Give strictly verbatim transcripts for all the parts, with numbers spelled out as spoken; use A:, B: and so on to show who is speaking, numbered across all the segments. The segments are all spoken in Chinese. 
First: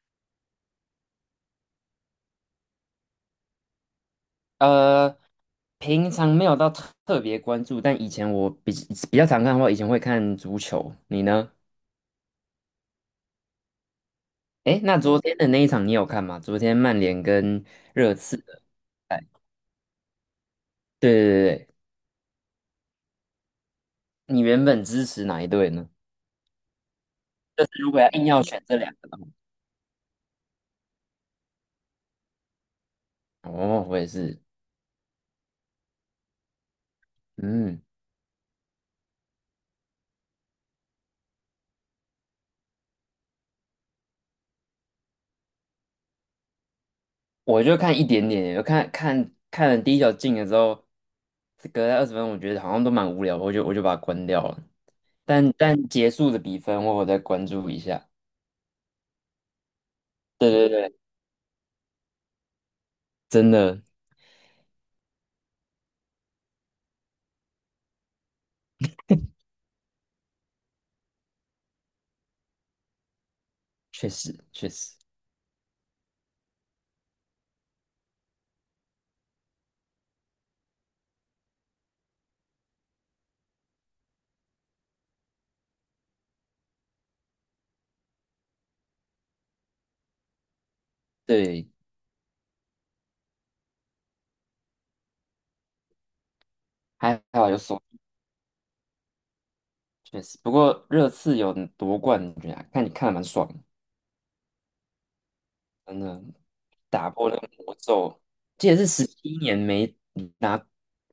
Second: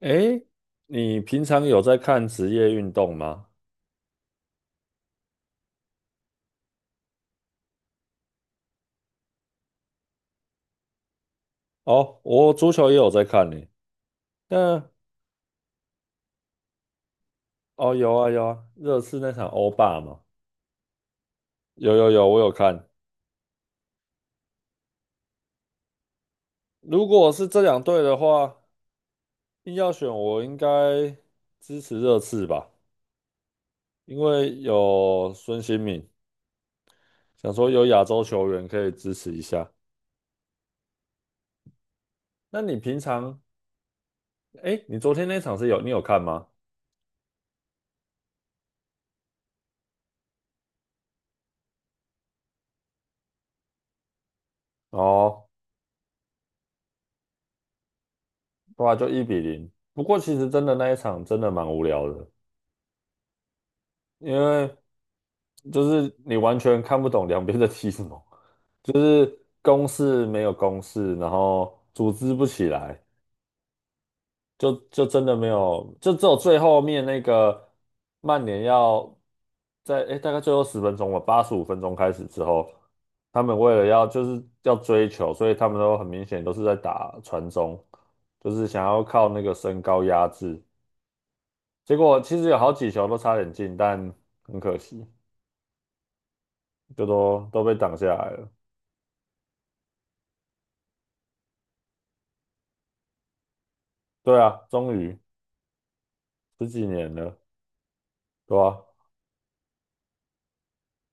A: 诶，你平常有在看职业运动吗？
B: 呃，平常没有到特特别关注，但以前我比比较常看的话，以前会看足球。你呢？
A: 哦，我足球也有在看呢。
B: 诶，
A: 那
B: 那昨天的那一场你有看吗？昨天曼联跟
A: 哦，有
B: 热
A: 啊
B: 刺
A: 有
B: 的
A: 啊，热刺
B: 赛，
A: 那场欧霸嘛，
B: 对对对对，
A: 有有有，我有看。
B: 你原本支持哪一队呢？
A: 如果是这
B: 就
A: 两
B: 是如果
A: 队
B: 要
A: 的
B: 硬要
A: 话，
B: 选这两个的话，
A: 硬要选，我应该支持热刺吧，
B: 哦，我也
A: 因
B: 是。
A: 为有孙兴慜，想说
B: 嗯，
A: 有亚洲球员可以支持一下。那你平常，诶，你昨天那场是有你有看吗？
B: 我就看一点点，我看看看了第一球进了之后，隔了二十分，我觉得好像都蛮无聊的我就我就把它关掉了。
A: 哦，
B: 但但结束的比分，我有再关注一下。
A: 对啊，就一比零。不过其实
B: 对
A: 真
B: 对
A: 的那一
B: 对。
A: 场真的蛮无聊的，
B: 真的，
A: 因为。就是你完全看不懂两边在踢什么，就是攻势没有攻势，然后组织不起来，
B: 确实确
A: 就
B: 实，
A: 就真的没有，就只有最后面那个曼联要在诶、大概最后十分钟吧，八十五分钟开始之后，他们为了要就是要追求，所以他们都很明显都是在打传中，就是想要靠那个身高压制，
B: 对，
A: 结果其实有好几球都差点进，但很可惜，就
B: 还还
A: 都
B: 好有
A: 都被
B: 手，
A: 挡下来了。
B: 确实。不过热刺有夺冠军啊，看看的蛮爽的，
A: 对啊，终于
B: 真的
A: 十几
B: 打
A: 年
B: 破那
A: 了，
B: 个魔咒，
A: 对
B: 这也
A: 啊，
B: 是十七年没拿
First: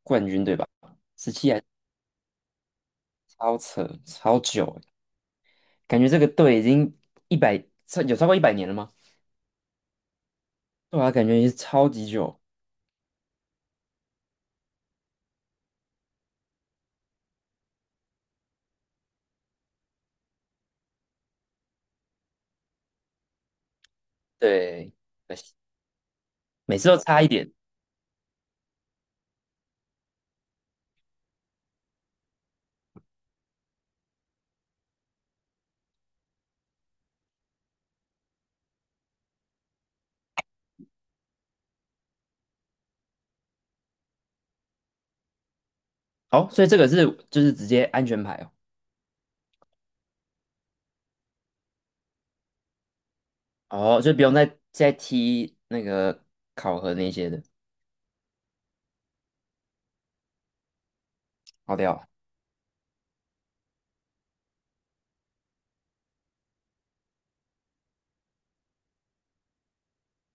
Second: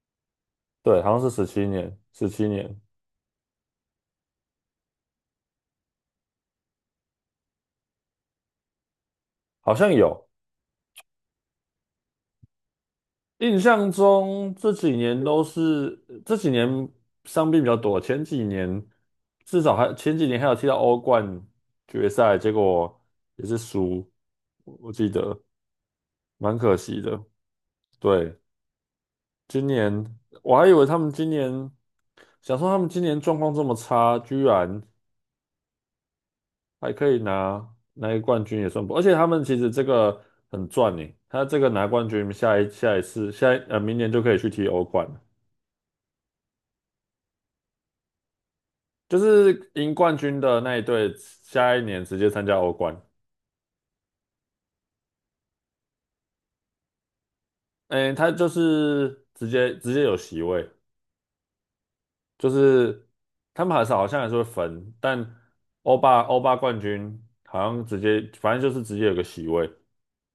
B: 冠军对吧？
A: 对，好像是十七年，十七年，
B: 超扯，超久欸，感觉这个队已经一百，超有超过一百年了吗？
A: 好像有。
B: 对啊，感觉也是超级久。
A: 印象中这几年都是这几年伤病比较多，前几年至少还前几年还有踢到欧冠决赛，结果也是输，我我
B: 对，
A: 记
B: 可
A: 得
B: 惜
A: 蛮可
B: 每次都
A: 惜
B: 差
A: 的。
B: 一点。
A: 对，今年我还以为他们今年想说他们今年状况这么差，居然。还可以拿拿一个冠军也算不，而且他们其实这个很赚呢。他这个拿冠军，下一下一次，下一呃明年就可以去踢欧冠了，
B: 哦，所以这个是就是直接安全牌。
A: 就是赢冠军的那一队，下一年直接参加欧冠。
B: 哦，哦，就不用再再踢那个考核那些的。
A: 哎，他就是直接直接有席位，
B: 跑掉。
A: 就是他们还是好像还是会分，但欧霸欧霸冠军好像直接，反正就是直接有个席位，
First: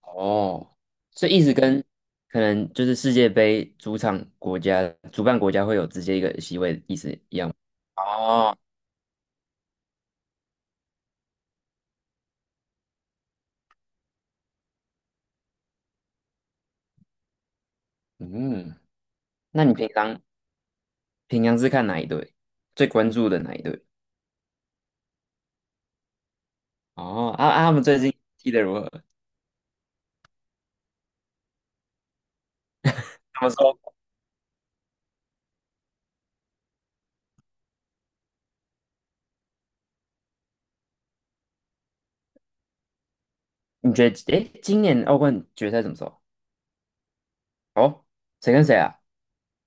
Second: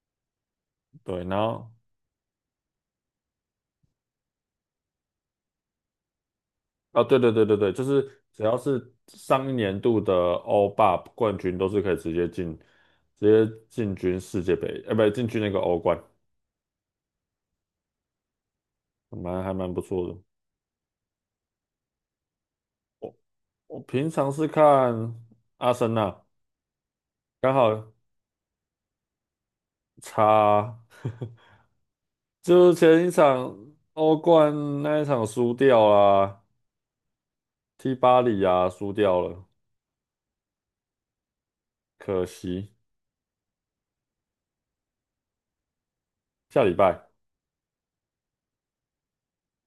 B: 哦，
A: 对，
B: 所以
A: 然
B: 一直
A: 后
B: 跟可能就是世界杯主场国家、主办国家会有直接一个席位的意
A: 啊，
B: 思
A: 对对
B: 一
A: 对
B: 样。
A: 对对，就是只
B: 哦。
A: 要是上一年度的欧霸冠军，都是可以直接进，直接进军世界杯，呃，不，对，进军那个欧冠，
B: 嗯，
A: 蛮还
B: 那
A: 蛮
B: 你
A: 不
B: 平
A: 错的。
B: 常平常是看哪一队？最关注的哪一
A: 我
B: 队？
A: 平常是看阿森纳，
B: 哦，啊
A: 刚
B: 啊，他们
A: 好
B: 最近踢得如何？怎
A: 差，就是前一
B: 么
A: 场
B: 说？
A: 欧冠那一场输掉啦，踢巴黎啊，输掉了，可惜。
B: 你觉得，诶，今年欧冠决赛怎么说？
A: 下礼拜
B: 哦，谁跟谁啊？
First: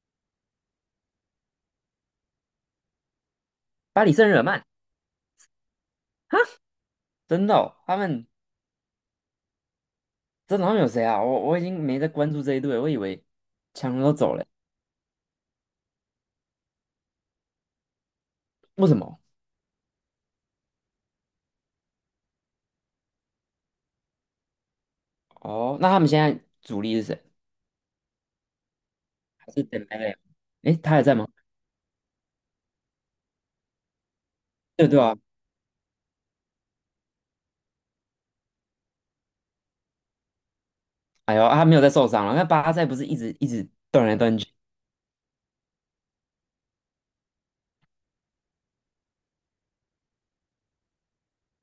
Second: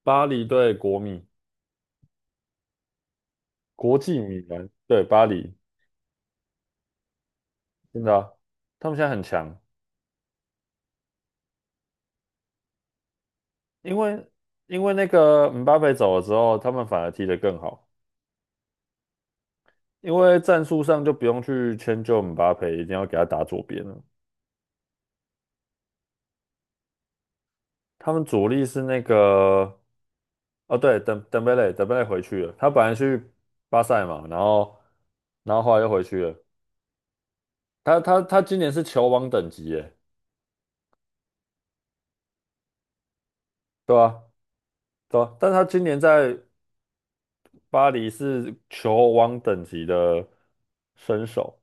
A: 巴黎对国米，国
B: 巴黎
A: 际
B: 圣日
A: 米
B: 耳曼，
A: 兰对巴黎，
B: 真的哦，他
A: 真的
B: 们
A: 啊他们现在很强。
B: 真的他们有谁啊？我我已经没在关注这一队了，我以为强
A: 因
B: 人都
A: 为
B: 走了。
A: 因为那个姆巴佩走了之后，他们反而踢得更好，
B: 为什么？
A: 因为战术上就不用去迁就姆巴佩，一定要给他打左边了。
B: 哦，那他们现在主力是谁？
A: 他们主力是那
B: 还是
A: 个，
B: 登贝啊，诶，
A: 哦
B: 他
A: 对，
B: 还在
A: 登
B: 吗？
A: 登贝勒，登贝勒回去了，他本来去巴塞嘛，然后
B: 对对啊。
A: 然后后来又回去了。他他他今年是球王等级耶，
B: 哎呦，啊他没有在受伤了。那巴塞不是一直一直
A: 对
B: 断来
A: 吧？
B: 断去？
A: 对啊，但他今年在巴黎是球王等级的身手，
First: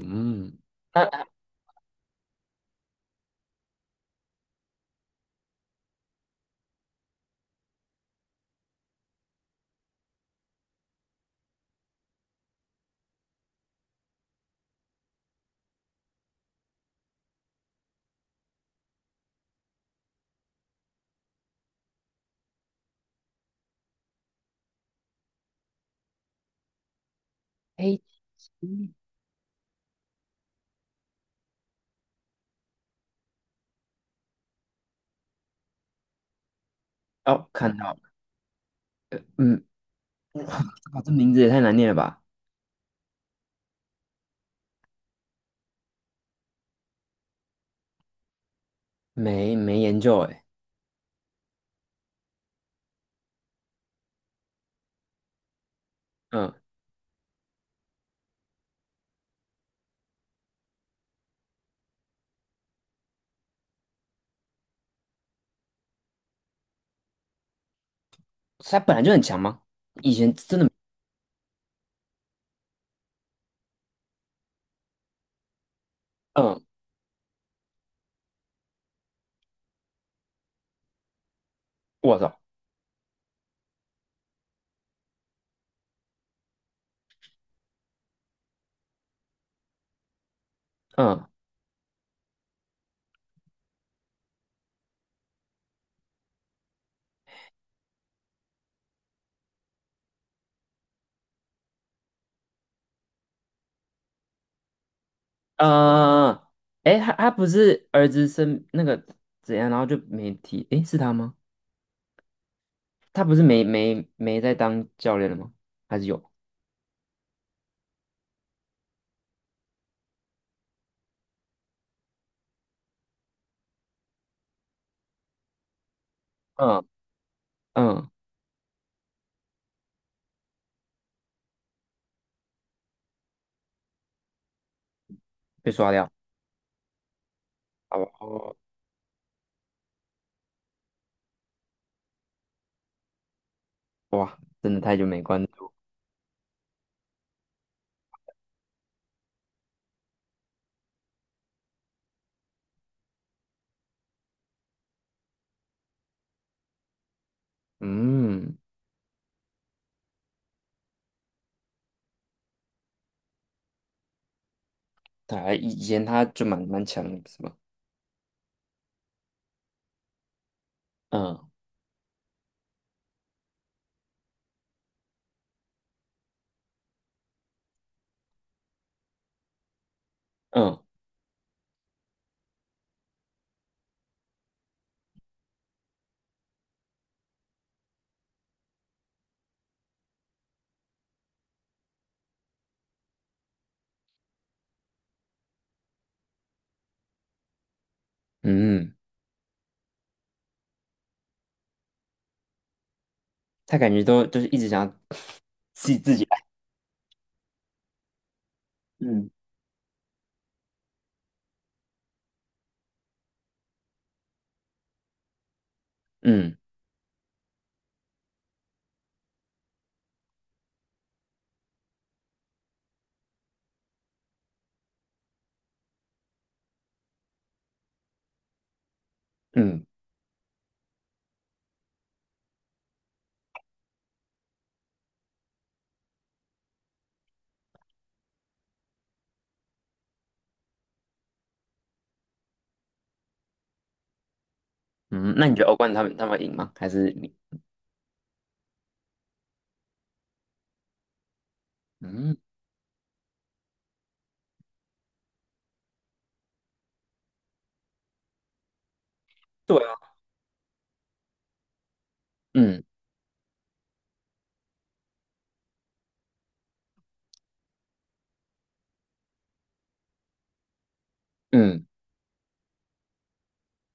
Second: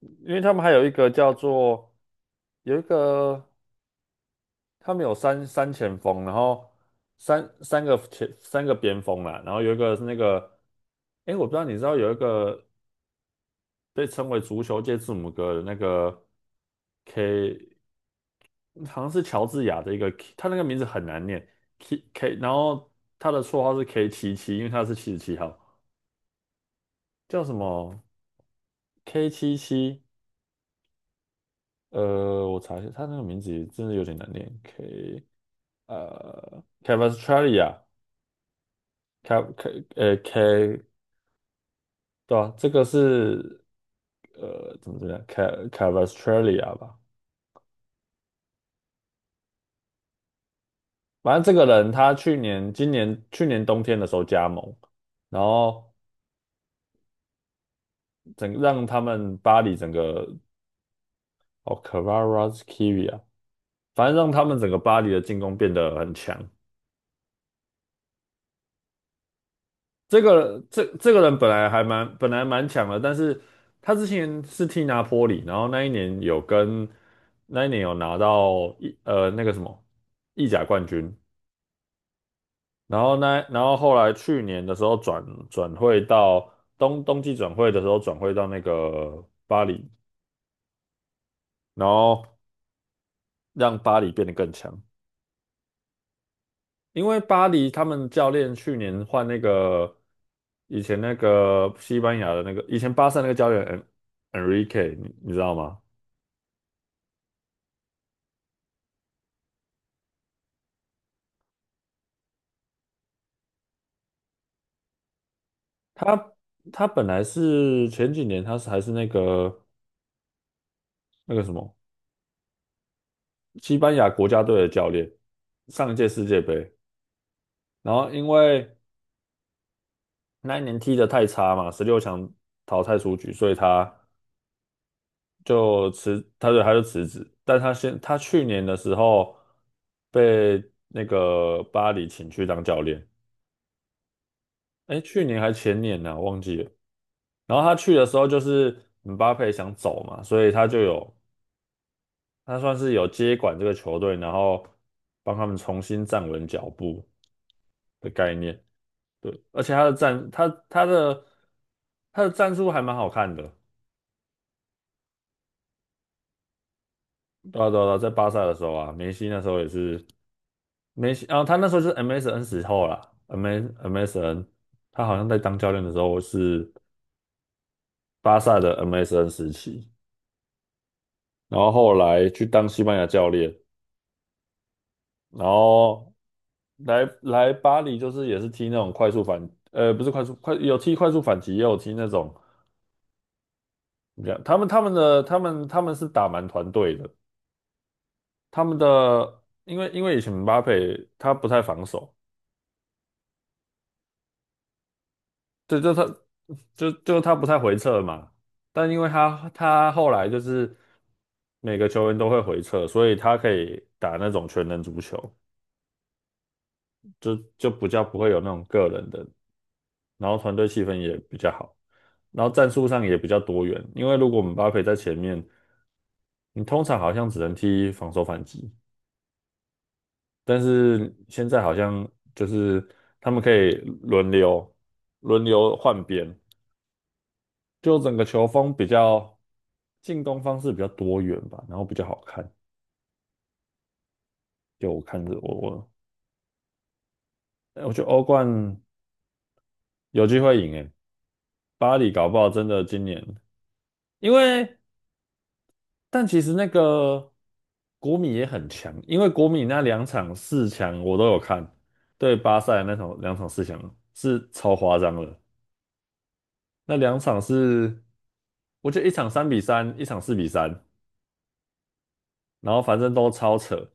A: 因为他们还有一
B: 那
A: 个叫做有一个。他们有三三前锋，然后三三个前三个边锋啦，然后有一个是那个，哎，我不知道你知道有一个被称为足球界字母哥的那个 K，好像是乔治亚的一个 K，他那个名字很难念 K K，然后他的绰号是 K 七七，因为他是七十七号，叫什
B: A，
A: 么 K 七七？呃，我查一下，他那个名字真的有点难念，K 呃 c a v a s t r a l
B: 哦，
A: i
B: 看
A: a
B: 到了。
A: K
B: 嗯，
A: K 呃 K。
B: 哇，这名字也太难念了吧？
A: 对啊，这个是呃，怎么怎么样 c a c a v a s t r a l i a 吧，
B: 没没研究哎。
A: 反正这个人他去年、今年、去年冬天的时候加盟，然后
B: 嗯，
A: 整让他们巴黎整个哦 c a v a r a s k i v i a 反正让他们整个巴黎的进攻变得很强。
B: 他本来就很强吗？以
A: 这
B: 前真
A: 个
B: 的，
A: 这这个人本来还蛮本来蛮强的，但是他之前是踢拿坡里，然后那一年有
B: 嗯，
A: 跟那一年有拿到一呃那个什么意甲冠军。
B: 我操。
A: 然后呢，然后后来去年的时候转转会到冬冬季转会的时候转会到那个巴黎，
B: 嗯
A: 然后让巴黎变得更强。因为巴黎他们教练去年换那个以前那个西班牙的那个以前巴萨那个教练 En- Enrique，你你知道吗？
B: 嗯，哎，他他不是儿子生那个怎样，然后就没提。哎，是他吗？他不是没没没在当教练了吗？还是有？
A: 他他本来是前几年他是还是那个那个什么西班牙国家队的教练，上一届世界杯。
B: 嗯
A: 然
B: 嗯，
A: 后因为那一年踢得太差嘛，十六强淘汰出局，所以他
B: 被
A: 就
B: 刷掉。
A: 辞，他就他就辞职。但他现他去
B: 哦，
A: 年的时候被那个巴黎请去当教练，
B: 哇，真的太
A: 哎，
B: 久没
A: 去年
B: 关
A: 还
B: 注。
A: 前年呢、忘记了。然后他去的时候就是姆巴佩想走嘛，所以他就有他算是有接管这个球队，然后帮他们重新站稳脚步的概
B: 嗯，
A: 念。对，而且他的战他他的他的战术还蛮好看的。
B: 他以以前他就蛮蛮强的，是吧？
A: 对啊对啊，对啊在巴萨的时候啊，梅西那时候也是梅西啊，
B: 嗯
A: 他那时候就是 M S N 时候啦，M M S N，他好像在当教练的时候是巴萨的 M S N 时期，
B: 嗯
A: 然后后来去当西班牙教练，然后来来巴黎就是也是踢那种快速反，呃，不是快速快有踢快速反击，也有踢那种怎么讲他们他们的他们他们是打蛮团队的，他们
B: 嗯，
A: 的因为因为以前姆巴佩他不太防守，
B: 他感觉都就是一直想要
A: 对，就
B: 自己
A: 他，
B: 自己来。
A: 就就他不太回撤嘛，但因为
B: 嗯
A: 他他后来就是每个球员都会回撤，所以他可以打那种全能足球，
B: 嗯
A: 就就比较不会有那种个人的，然后团队气氛也比较好，然后战术上也比较多元，因为如果我姆巴佩在前面，你通常好像只能踢防守反击，
B: 嗯
A: 但是现在好像就是他们可以轮流轮流换边，就整个球风比较进攻方式比较多元吧，然后比较好看。就我看着
B: 嗯，那
A: 我
B: 你觉得欧
A: 我
B: 冠他们他们会赢吗？还是你？
A: 哎我觉得欧冠有机会赢诶，巴黎搞
B: 嗯，
A: 不好真的今年，因为但其实那个国米也很强，因为国米
B: 对
A: 那
B: 啊。
A: 两场四强我都有看，对巴塞
B: 嗯
A: 那场两场四强是超夸张的，那两场是我觉得一场三比三，一场四比三，
B: 嗯，
A: 然后反正都超扯。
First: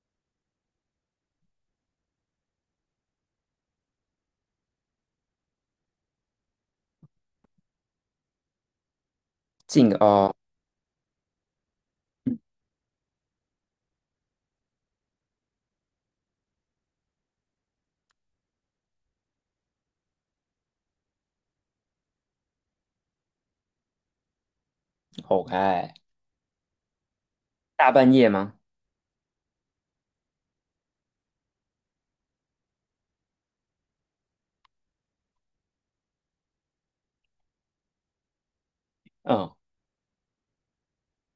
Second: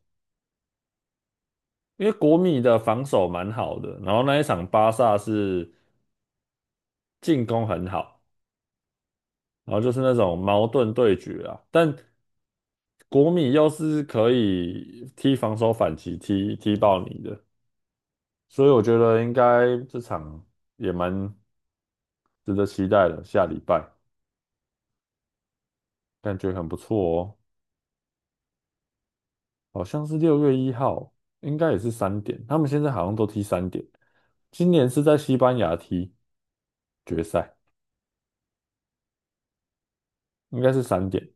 A: 因为国米的防守蛮好的，然后那一场巴萨是进攻很好，然后就
B: 进
A: 是那
B: 哦
A: 种矛盾对决啊。但国米又是可以踢防守反击，踢踢爆你的，所以我觉得应该这场也蛮值得期待的。下礼拜
B: ，OK，
A: 感觉很不错哦，
B: 大半夜吗？
A: 好像是六月一号，应该也是三点。他们现在好像都踢三点，今年是在西班牙踢决赛，
B: 嗯，
A: 应该是三点。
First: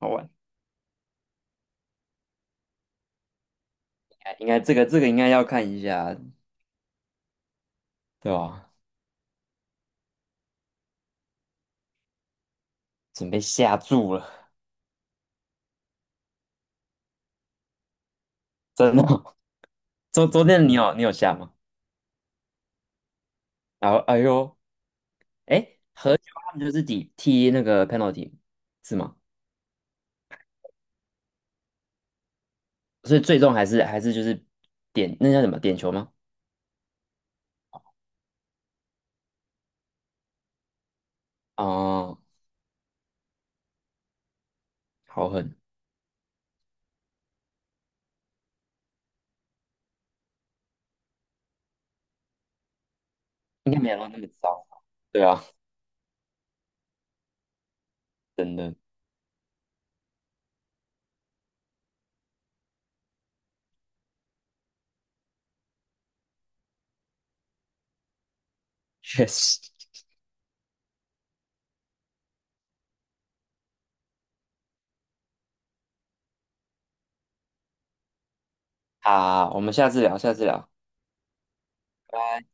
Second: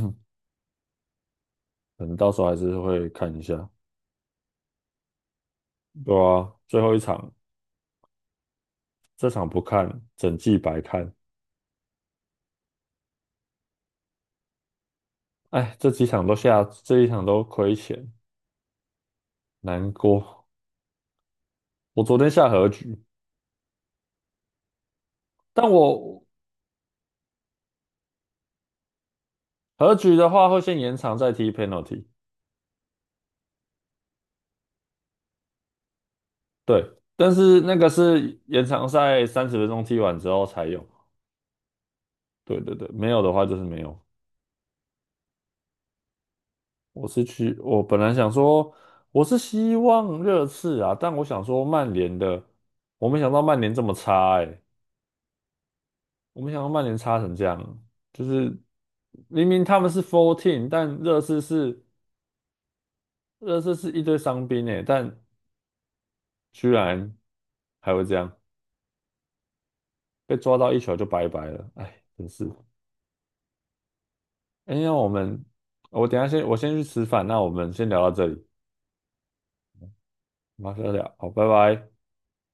B: 好玩。
A: 可能到时候还是会看一下。
B: 哎应该这个这个应该要看一
A: 对
B: 下，
A: 啊，最后一场，
B: 对吧？
A: 这场不看，整季白看。
B: 准备下注了。
A: 哎，这几场都下，这一场都亏钱，
B: 真的哦。
A: 难
B: 昨昨
A: 过。
B: 天你有你有下吗？
A: 我昨天下和局，
B: 然后哎呦。
A: 但
B: 哎，和
A: 我
B: 球他们就是抵踢那个 penalty 是吗？
A: 和局的话会先延长再踢 penalty，
B: 所以最终还是还是就是点那叫什么点球吗？
A: 对，但是那个是延长赛三十分钟踢完之后才有。
B: 哦，
A: 对对对，没有的话就是没有。
B: 好狠，
A: 我是去，我本来想说，我是希望热刺啊，但我想说曼联的，我没想到曼
B: 应
A: 联
B: 该
A: 这
B: 没
A: 么
B: 有到那么
A: 差哎、
B: 糟。对啊，
A: 我没想到曼联差成这样，就是
B: 真的，
A: 明明他们是 f o u r t e e n 但热刺是热刺是一堆伤兵诶，但居然还会这样，
B: 确实。
A: 被抓到一球就拜拜了，哎，真是。哎，那我们我等一下先我先去吃饭，那我们先聊到这里，
B: 好，我们下次聊，下次聊，
A: 马上聊，好，拜拜。
B: 拜拜。